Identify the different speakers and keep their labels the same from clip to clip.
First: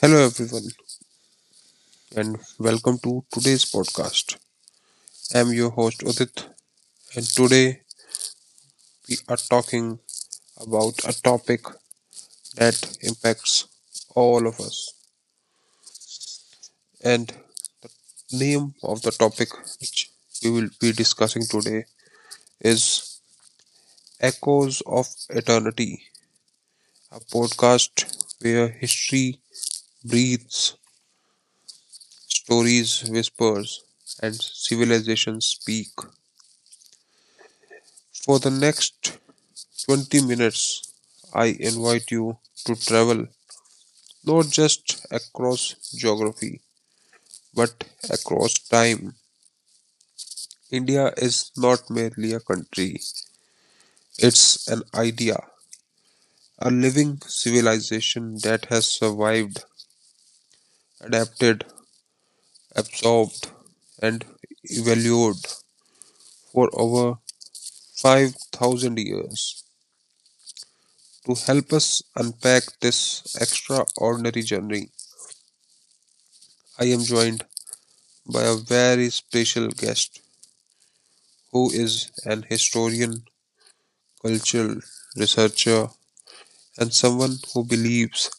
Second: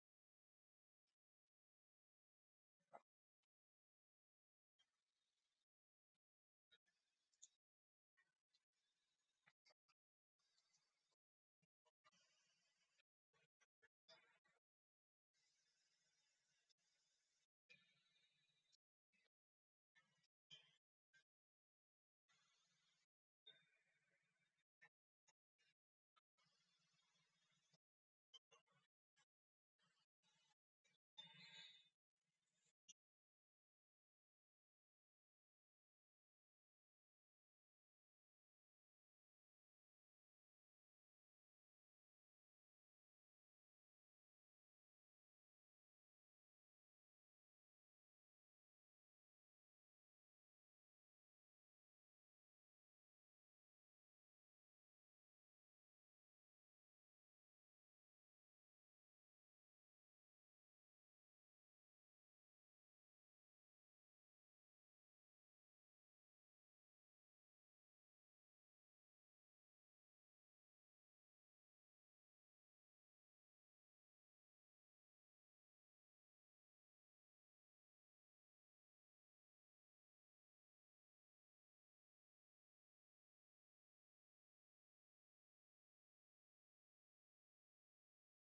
Speaker 1: Hello, everyone, and welcome to today's podcast. I'm your host Udit, and today we are talking about a topic that impacts all of us. And name of the topic which we will be discussing today is Echoes of Eternity, a podcast where history breathes, stories whispers, and civilizations speak. For the next 20 minutes, I invite you to travel not just across geography but across time. India is not merely a country, it's an idea, a living civilization that has survived, adapted, absorbed, and evolved for over 5,000 years. To help us unpack this extraordinary journey, I am joined by a very special guest who is an historian, cultural researcher, and someone who believes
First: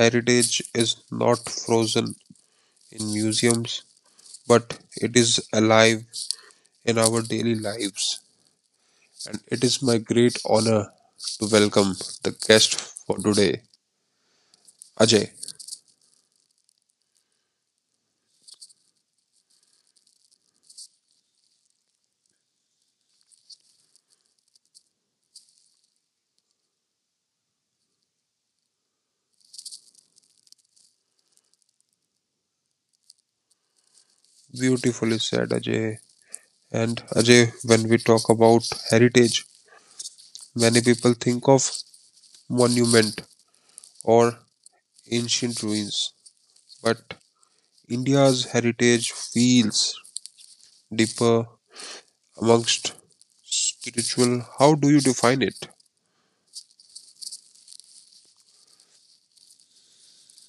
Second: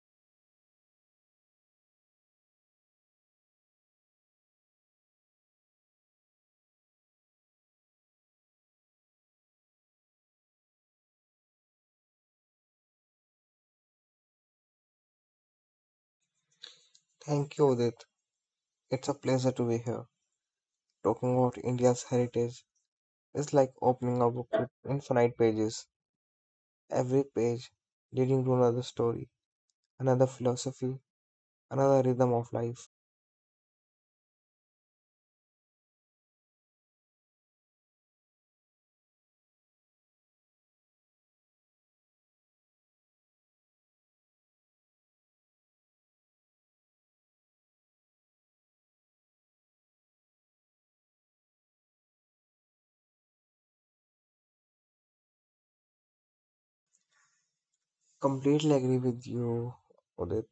Speaker 1: heritage is not frozen in museums but it is alive in our daily lives. And it is my great honor to welcome the guest for today, Ajay.
Speaker 2: Thank you, Udit. It's a pleasure to be here. Talking about India's heritage is like opening a book with infinite pages. Every page leading to another story, another philosophy, another rhythm of life.
Speaker 1: Beautifully said, Ajay. And Ajay, when we talk about heritage, many people think of monument or ancient ruins, but India's heritage feels deeper amongst spiritual. How do you define it?
Speaker 2: Completely agree with you, Udit.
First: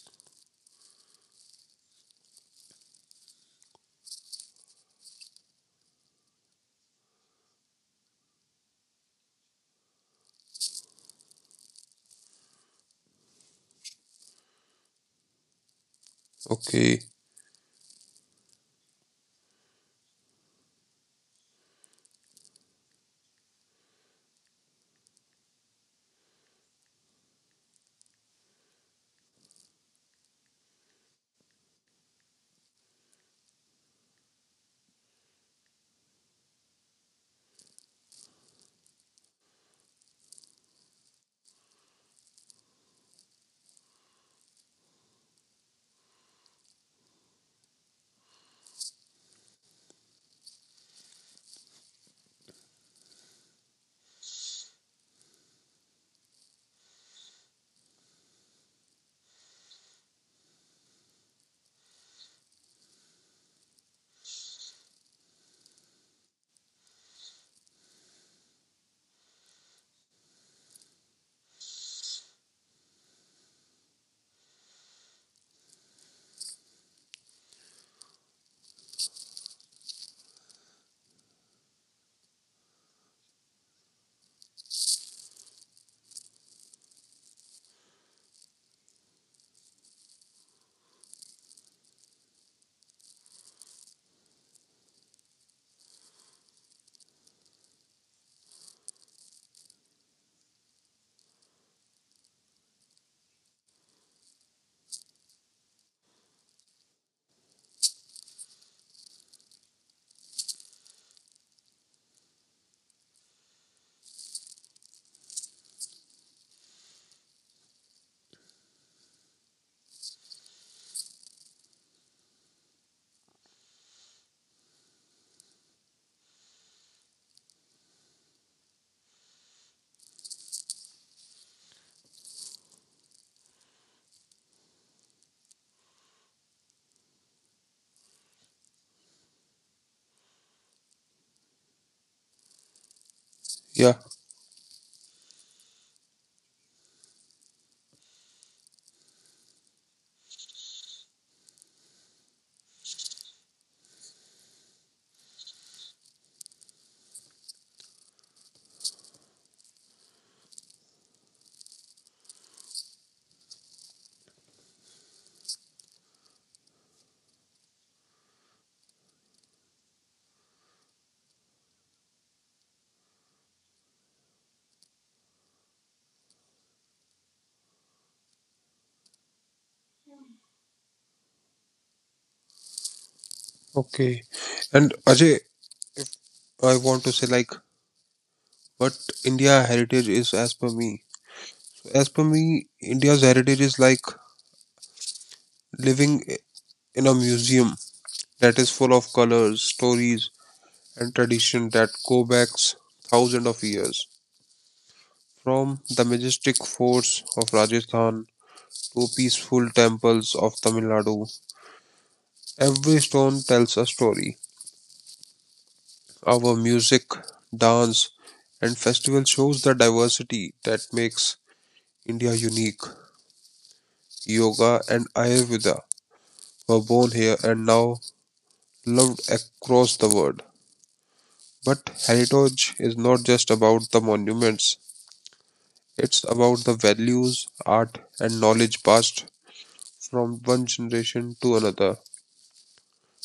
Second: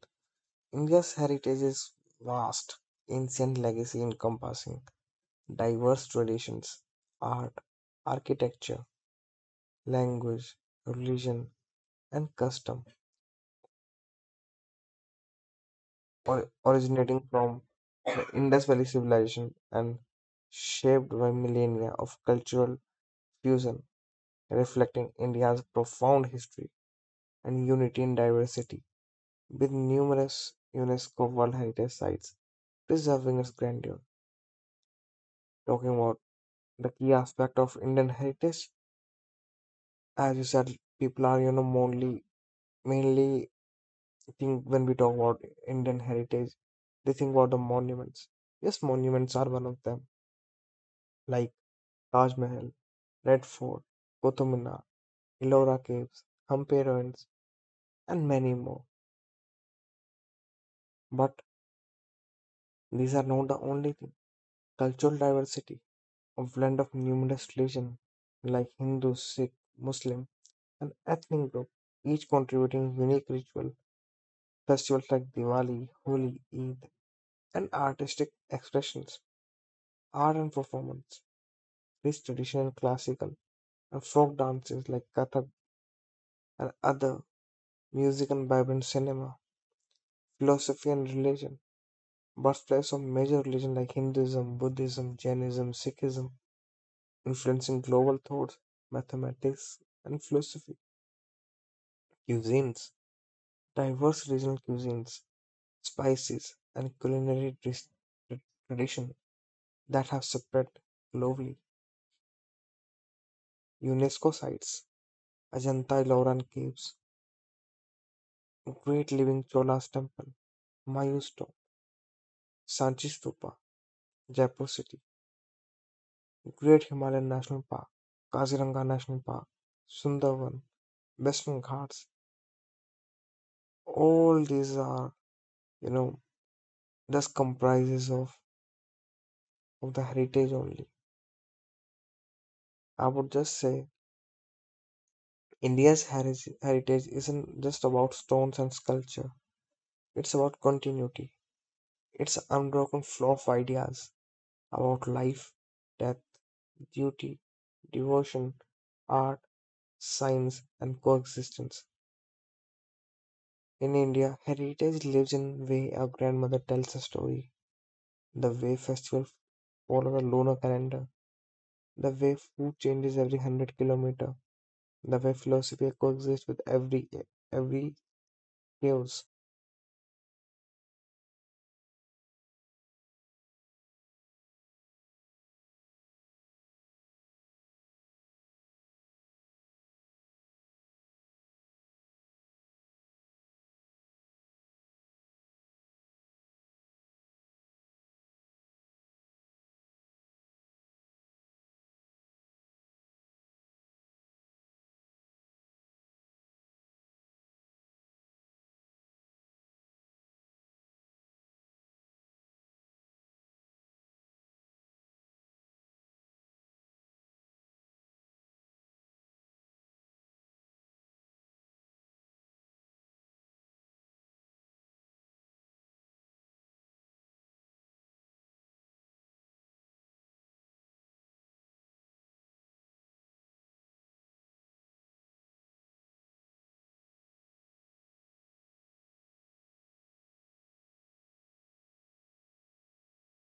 Speaker 2: India's heritage is vast, ancient legacy encompassing diverse traditions, art, architecture, language, religion, and custom, or
Speaker 1: Okay,
Speaker 2: originating from Indus Valley civilization and shaped by millennia of cultural fusion, reflecting India's profound history and unity in diversity, with numerous UNESCO World Heritage Sites preserving its grandeur. Talking about the key aspect of Indian heritage, as you said, people are mainly think when we talk about Indian heritage, they think about the monuments. Yes, monuments are one of them. Like Taj Mahal, Red Fort, Qutub Minar, Ellora Caves, Hampi Ruins, and many more. But these are not the only thing. Cultural diversity, a blend of numerous religions like Hindu, Sikh, Muslim, and ethnic group, each contributing unique ritual, festivals like Diwali, Holi, Eid, and artistic expressions, art and performance, rich traditional classical and folk dances like Kathak and other music and vibrant cinema, philosophy and religion, birthplace of major religion like Hinduism, Buddhism, Jainism, Sikhism, influencing global thoughts, mathematics, and philosophy, cuisines, diverse regional cuisines, spices, and culinary tradition that have spread globally. UNESCO sites, Ajanta Elora Caves, Great Living Cholas Temple, Mayu's Tomb, Sanchi Stupa, Jaipur City, Great Himalayan National Park, Kaziranga National Park, Sundarban, Western Ghats. All these are, you know, just of the heritage only. I would just say
Speaker 1: yeah,
Speaker 2: India's heritage isn't just about stones and sculpture. It's about continuity. It's an unbroken flow of ideas about life, death, duty, devotion, art, science, and coexistence. In India, heritage lives in way our grandmother tells a story, the way festivals follow the lunar calendar, the way food changes every hundred kilometer, the way philosophy coexists with every chaos.
Speaker 1: okay. And Ajay, I want to say like, what India heritage is as per me. As per me, India's heritage is like living in a museum that is full of colors, stories, and tradition that go back thousands of years. From the majestic forts of Rajasthan to peaceful temples of Tamil Nadu, every stone tells a story. Our music, dance, and festival shows the diversity that makes India unique. Yoga and Ayurveda were born here and now loved across the world. But heritage is not just about the monuments, it's about the values, art, and knowledge passed from one generation to another.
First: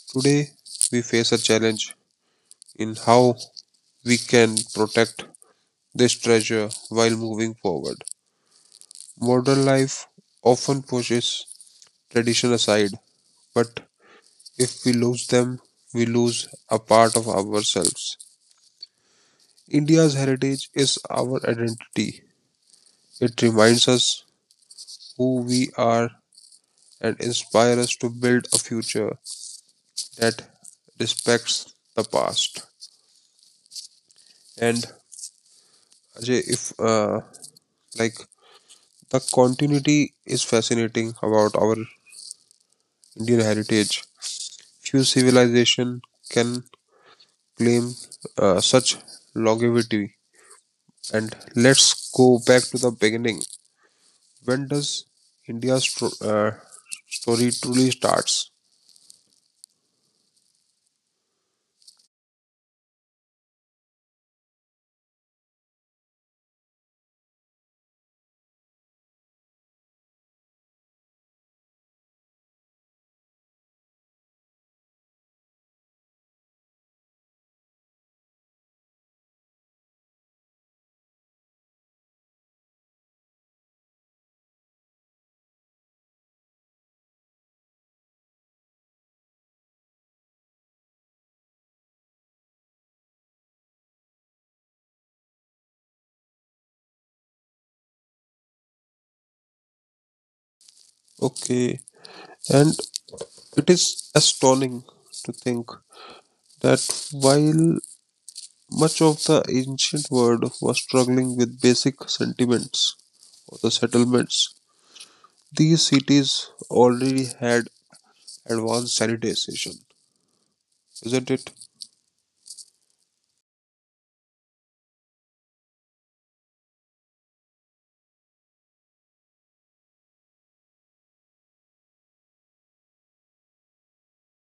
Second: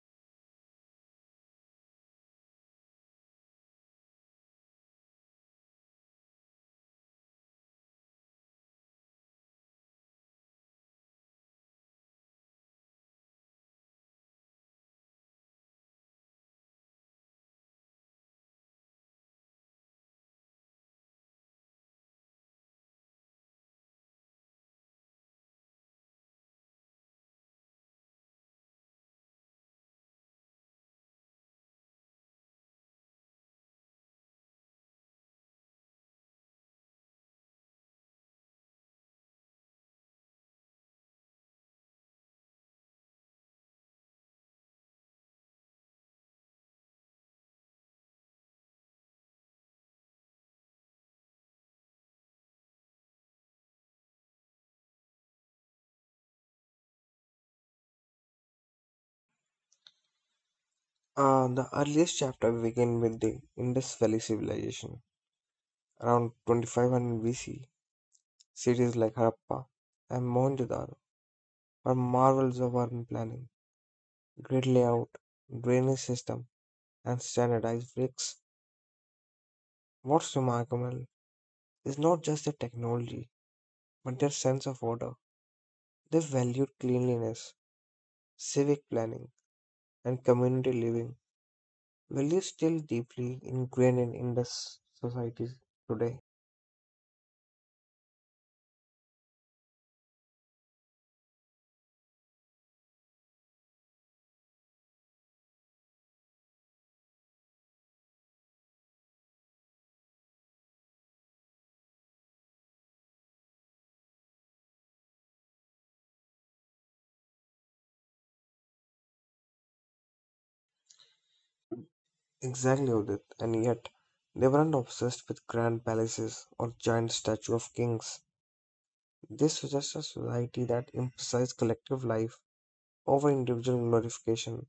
Speaker 1: Today, we face a challenge in how we can protect this treasure while moving forward. Modern life often pushes tradition aside, but if we lose them, we lose a part of ourselves. India's heritage is our identity. It reminds us who we are and inspires us to build a future that respects the past. And Ajay, if like the continuity is fascinating about our Indian heritage, few civilization can claim such longevity? And let's go back to the beginning. When does India's uh, story truly starts?
Speaker 2: The earliest chapter begins with the Indus Valley civilization. Around 2500 BC, cities like Harappa and Mohenjo-daro are marvels of urban planning, grid layout, drainage system, and standardized bricks. What's so remarkable is not just their technology, but their sense of order. They valued cleanliness, civic planning, and community living, values still deeply ingrained in Indus societies today.
Speaker 1: Okay, and it is astounding to think that while much of the ancient world was struggling with basic sentiments of the settlements, these cities already had advanced sanitation, isn't it?
Speaker 2: Exactly, Udit. And yet, they weren't obsessed with grand palaces or giant statues of kings. This suggests a society that emphasized collective life over individual glorification,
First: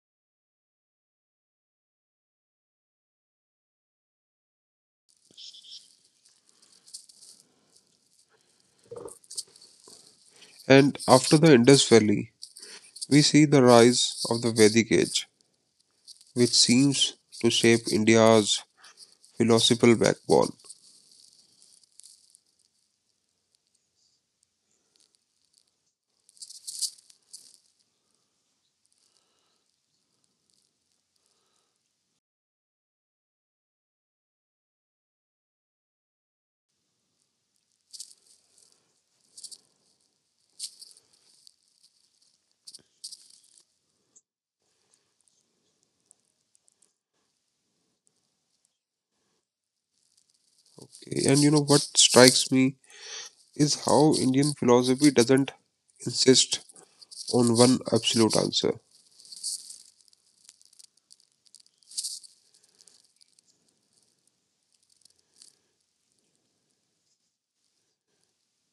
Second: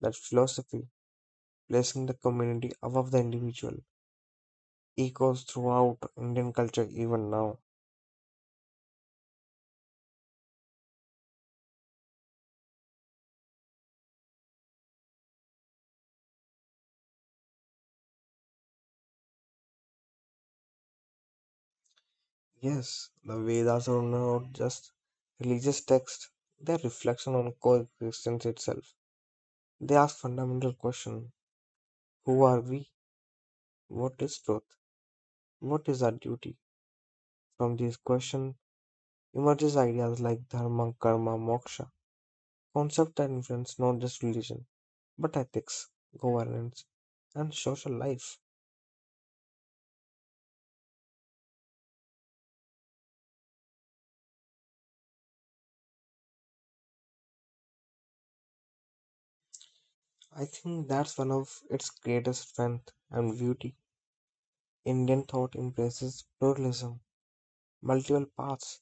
Speaker 2: that philosophy placing the community above the individual, echoes throughout Indian culture even now.
Speaker 1: And after the Indus Valley, we see the rise of the Vedic age, which seems to shape India's philosophical backbone.
Speaker 2: Yes, the Vedas are not just religious texts, they're reflection on coexistence itself. They ask fundamental questions. Who are we? What is truth? What is our duty? From these questions emerges ideas like dharma, karma, moksha, concepts that influence not just religion, but ethics, governance, and social life.
Speaker 1: Okay, and you know what strikes me is how Indian philosophy doesn't insist on one absolute answer.
Speaker 2: I think that's one of its greatest strength and beauty. Indian thought embraces pluralism, multiple paths,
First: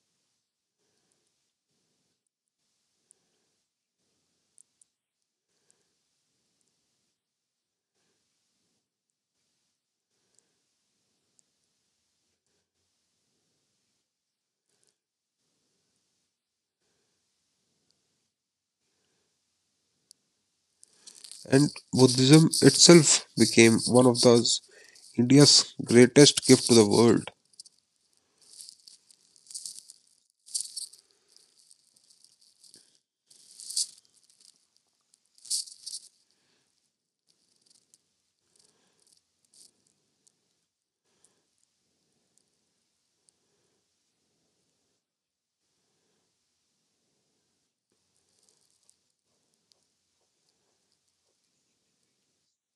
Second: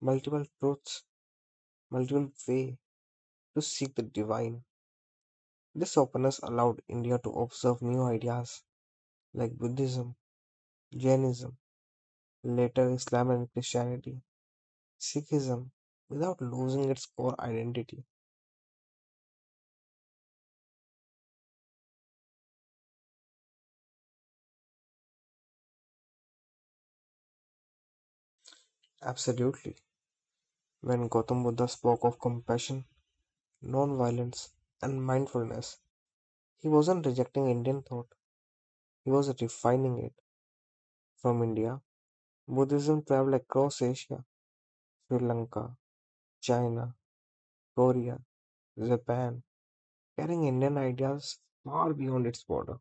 Speaker 2: multiple truths, multiple ways to seek the divine. This openness allowed India to observe new ideas like Buddhism, Jainism, later Islam and Christianity, Sikhism, without losing its core identity.
Speaker 1: And Buddhism itself became one of those India's greatest gift to the world.
Speaker 2: Absolutely. When Gautam Buddha spoke of compassion, non-violence, and mindfulness, he wasn't rejecting Indian thought, he was refining it. From India, Buddhism traveled across Asia, Sri Lanka, China, Korea, Japan, carrying Indian ideas far beyond its border.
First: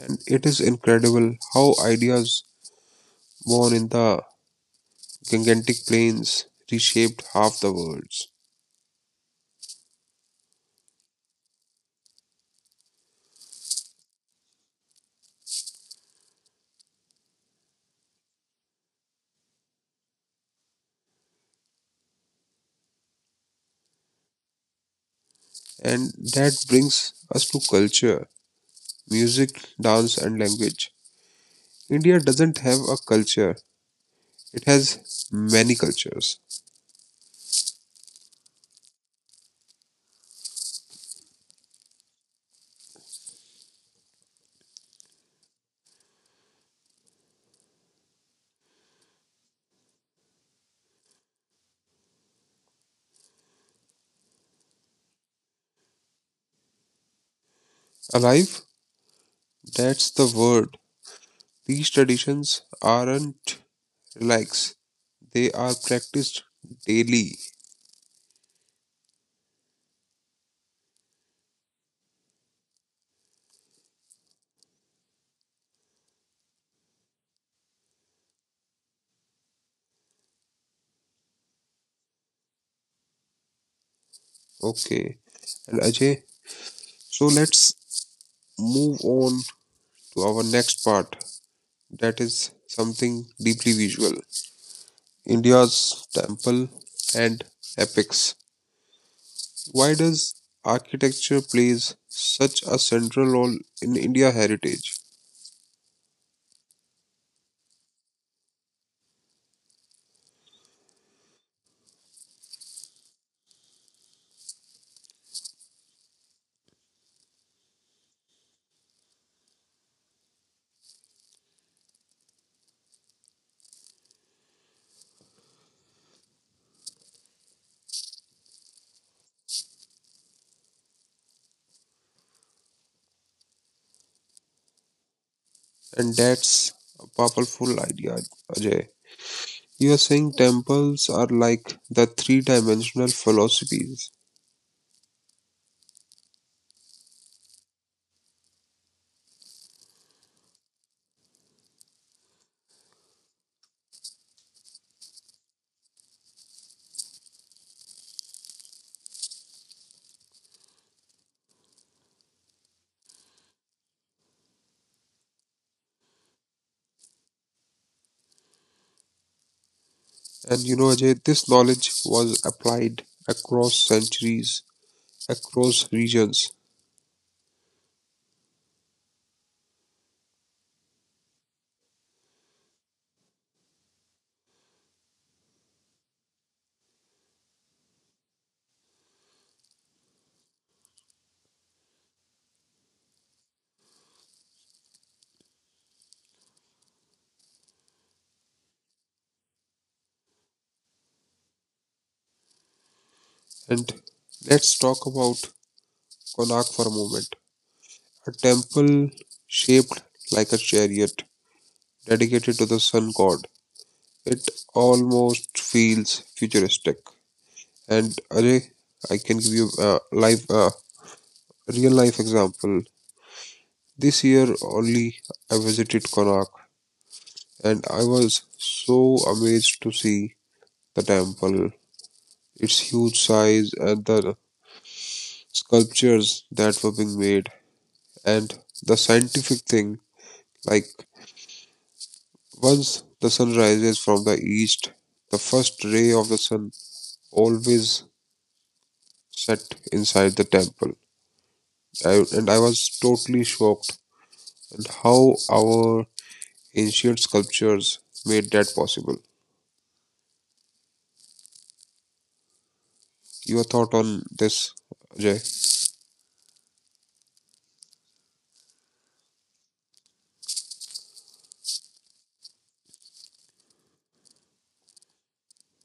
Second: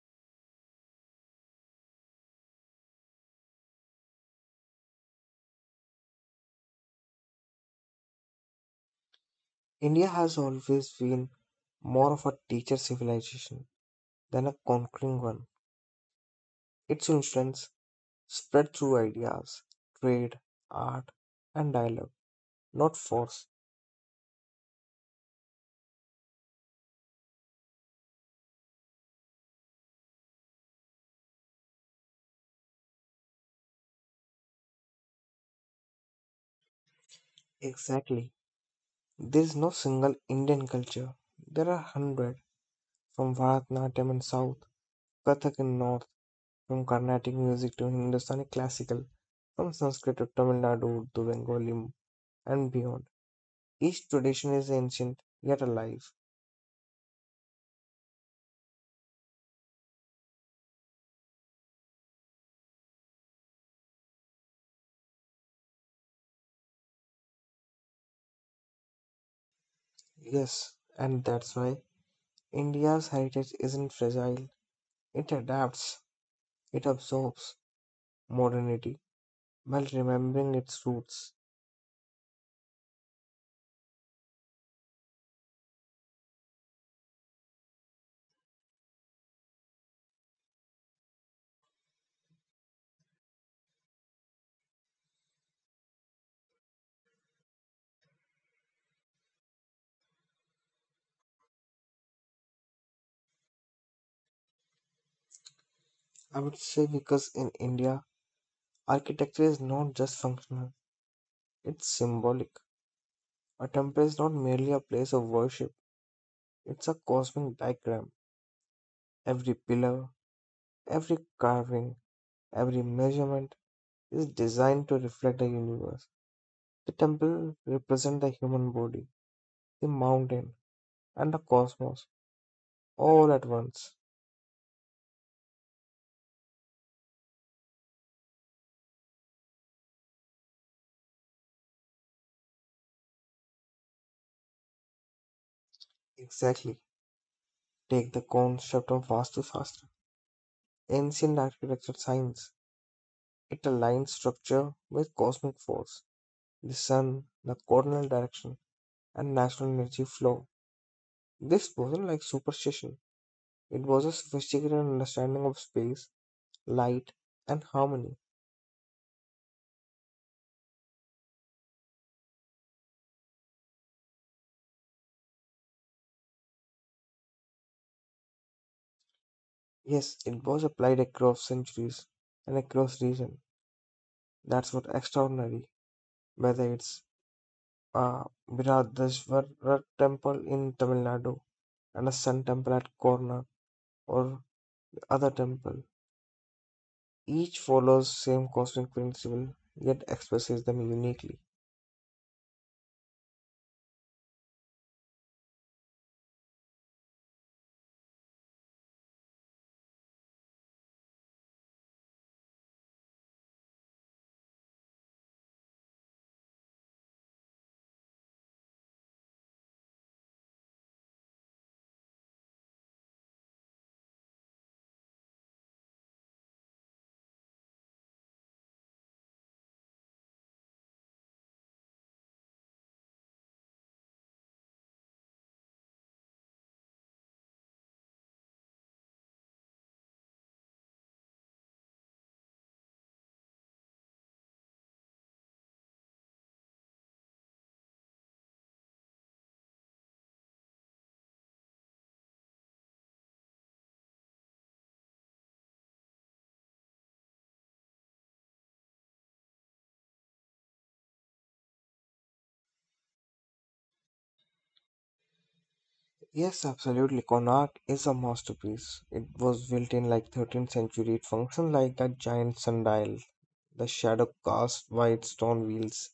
Speaker 1: And it is incredible how ideas born in the gigantic plains reshaped half the worlds.
Speaker 2: India has always been more of a teacher civilization than a conquering one. Its influence spread through ideas, trade, art, and dialogue, not force.
Speaker 1: And that brings us to culture, music, dance, and language. India doesn't have a culture, it has many cultures.
Speaker 2: Exactly. There is no single Indian culture. There are hundred from Bharatanatyam in south, Kathak in north, from Carnatic music to Hindustani classical, from Sanskrit to Tamil Nadu to Bengali and beyond. Each tradition is ancient yet alive.
Speaker 1: Alive? That's the word. These traditions aren't relaxed, they are practiced daily.
Speaker 2: Yes, and that's why India's heritage isn't fragile. It adapts, it absorbs modernity while remembering its roots.
Speaker 1: Okay, and Ajay, so let's move on to our next part that is something deeply visual, India's temple and epics. Why does architecture plays such a central role in India heritage?
Speaker 2: I would say because in India, architecture is not just functional, it's symbolic. A temple is not merely a place of worship, it's a cosmic diagram. Every pillar, every carving, every measurement is designed to reflect the universe. The temple represents the human body, the mountain, and the cosmos all at once.
Speaker 1: And that's a powerful idea, Ajay. You are saying temples are like the three-dimensional philosophies.
Speaker 2: Exactly. Take the concept of Vastu Shastra, ancient architecture science. It aligns structure with cosmic force, the sun, the cardinal direction, and natural energy flow. This wasn't like superstition, it was a sophisticated understanding of space, light, and harmony.
Speaker 1: And you know, Ajay, this knowledge was applied across centuries, across regions.
Speaker 2: Yes, it was applied across centuries and across region. That's what extraordinary, whether it's a Viradeshwara temple in Tamil Nadu and a sun temple at Korna or the other temple. Each follows same cosmic principle yet expresses them uniquely.
Speaker 1: And let's talk about Konark for a moment. A temple shaped like a chariot dedicated to the sun god. It almost feels futuristic. And Ajay, I can give you a real life example. This year only, I visited Konark, and I was so amazed to see the temple, its huge size, and the sculptures that were being made, and the scientific thing. Like once the sun rises from the east, the first ray of the sun always set inside the temple I, and I was totally shocked at how our ancient sculptures made that possible. Your thought on this, Ajay?
Speaker 2: Yes, absolutely. Connaught is a masterpiece. It was built in like 13th century. It functioned like a giant sundial. The shadow cast white stone wheels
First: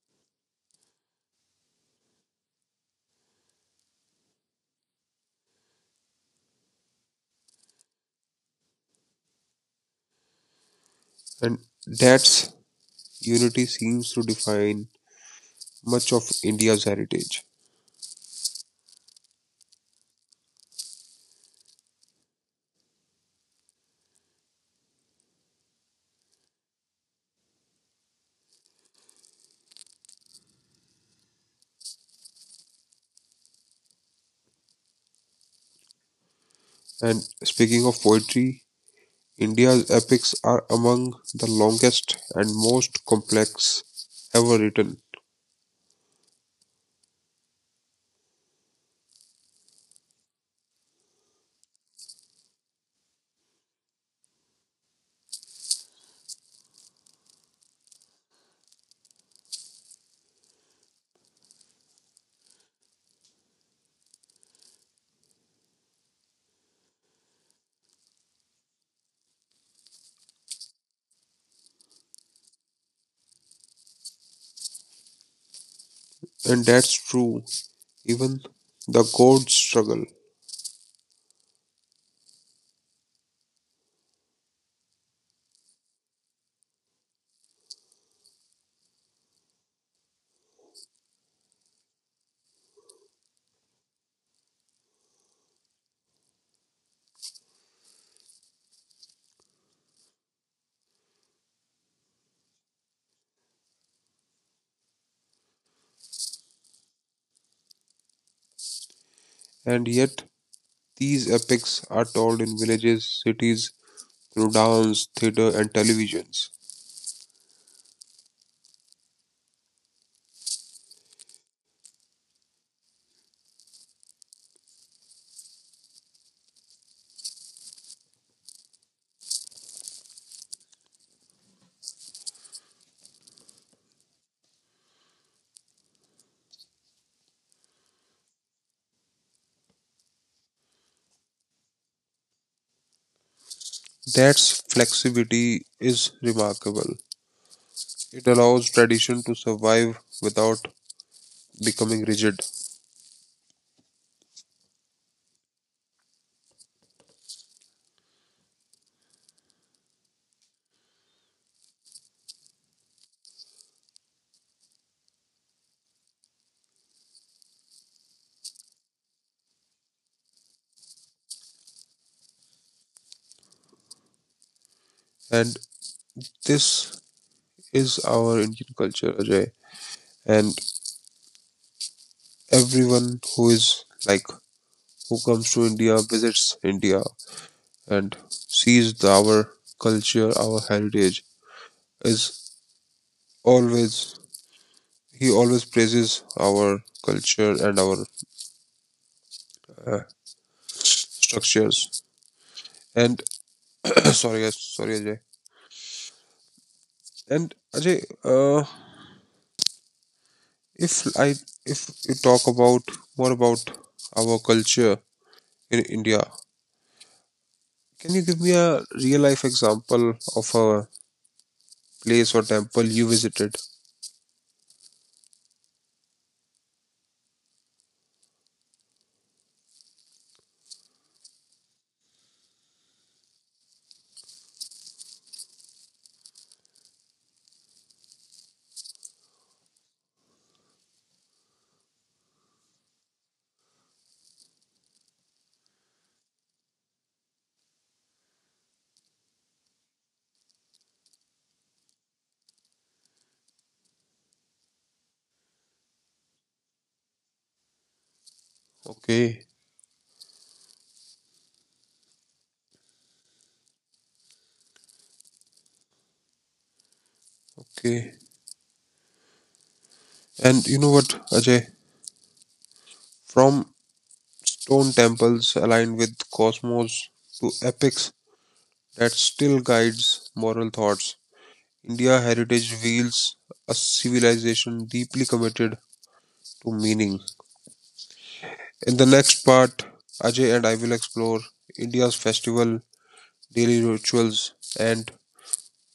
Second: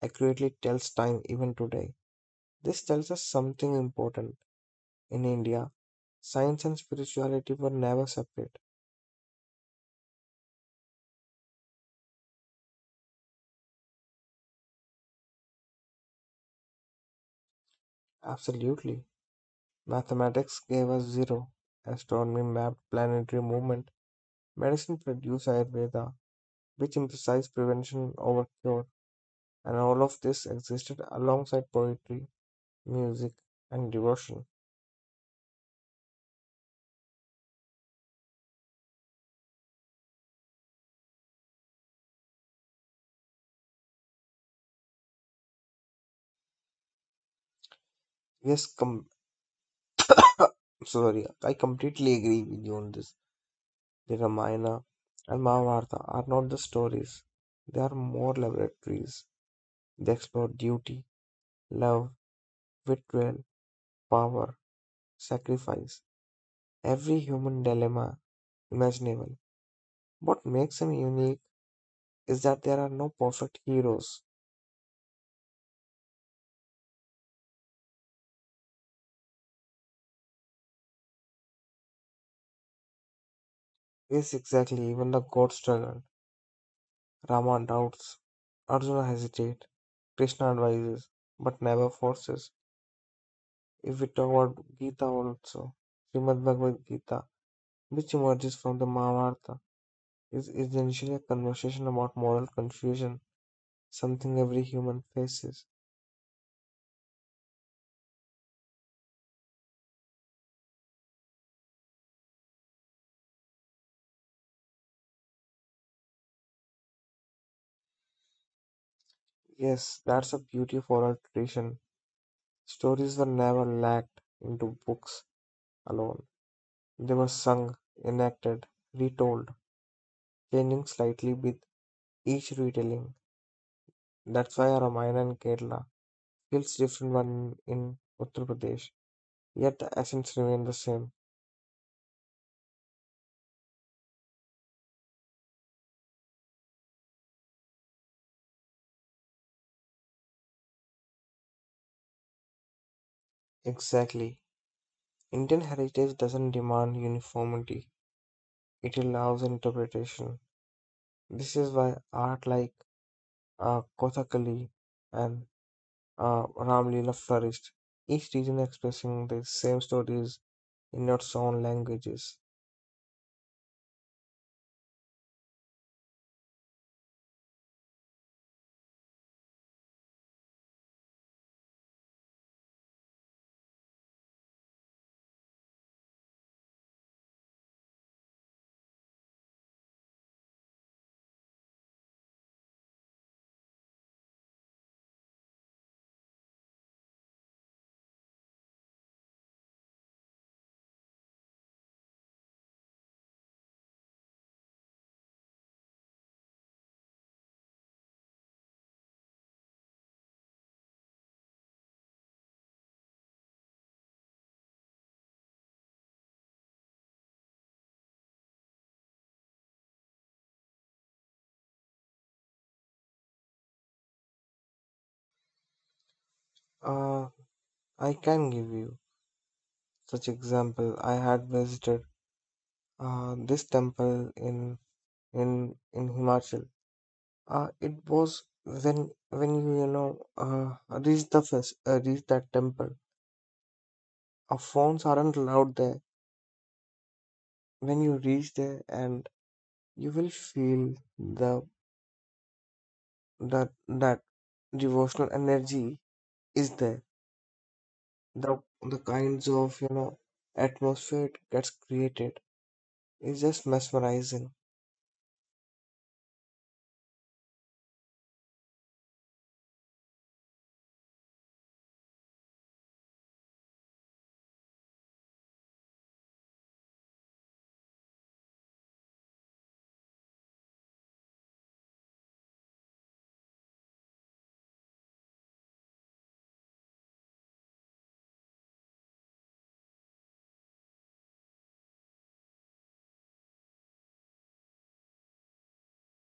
Speaker 2: accurately tells time even today. This tells us something important. In India, science and spirituality were never separate.
Speaker 1: And that's unity seems to define much of India's heritage.
Speaker 2: Absolutely. Mathematics gave us zero. Astronomy mapped planetary movement. Medicine produced Ayurveda, which emphasized prevention over cure. And all of this existed alongside poetry music and devotion.
Speaker 1: And speaking of poetry, India's epics are among the longest and most complex ever written.
Speaker 2: Yes, I completely agree with you on this. The Ramayana and Mahabharata are not the stories, they are more laboratories. They explore duty, love, betrayal, power, sacrifice, every human dilemma imaginable. What makes them unique is that there are no perfect heroes.
Speaker 1: And that's true, even the gods struggle.
Speaker 2: Yes, exactly, even the gods struggle. Rama doubts, Arjuna hesitates, Krishna advises, but never forces. If we talk about Gita also, Srimad Bhagavad Gita, which emerges from the Mahabharata, is essentially a conversation about moral confusion, something every human faces.
Speaker 1: And yet, these epics are told in villages, cities, through dance, theater, and televisions.
Speaker 2: Yes, that's a beauty of oral tradition. Stories were never locked into books alone. They were sung, enacted, retold, changing slightly with each retelling. That's why Ramayana in Kerala feels different one in Uttar Pradesh, yet the essence remains the same.
Speaker 1: That flexibility is remarkable. It allows tradition to survive without becoming rigid.
Speaker 2: Exactly. Indian heritage doesn't demand uniformity, it allows interpretation. This is why art like Kothakali and Ramlila flourished, each region expressing the same stories in its own languages.
Speaker 1: And this is our Indian culture, Ajay. And everyone who is like, who comes to India, visits India, and sees our culture, our heritage, is always, he always praises our culture and our uh, structures. And sorry, yes, sorry, Ajay. And Ajay, if I if you talk about more about our culture in India, can you give me a real life example of a place or temple you visited?
Speaker 2: Uh, I can give you such example. I had visited this temple in in Himachal. It was when you you know reach the reach that temple. Our phones aren't allowed there. When you reach there, and you will feel the that that devotional energy is there. The kinds
Speaker 1: Okay,
Speaker 2: of atmosphere it gets created is just mesmerizing.
Speaker 1: okay. And you know what, Ajay? From stone temples aligned with cosmos to epics that still guides moral thoughts, India heritage reveals a civilization deeply committed to meaning. In the next part, Ajay and I will explore India's festival, daily rituals, and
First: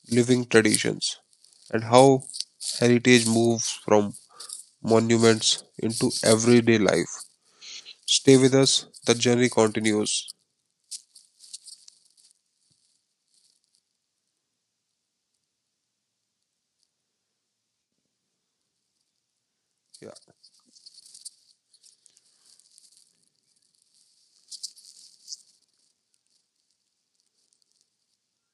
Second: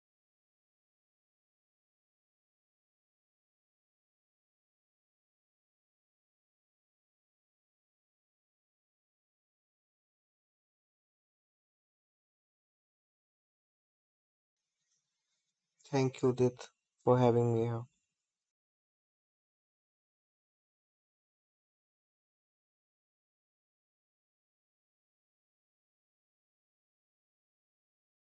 Speaker 1: living traditions, and how heritage moves from monuments into everyday life. Stay with us, the journey continues.
Speaker 2: Thank you, Dit, for having me here.
Speaker 1: Yeah.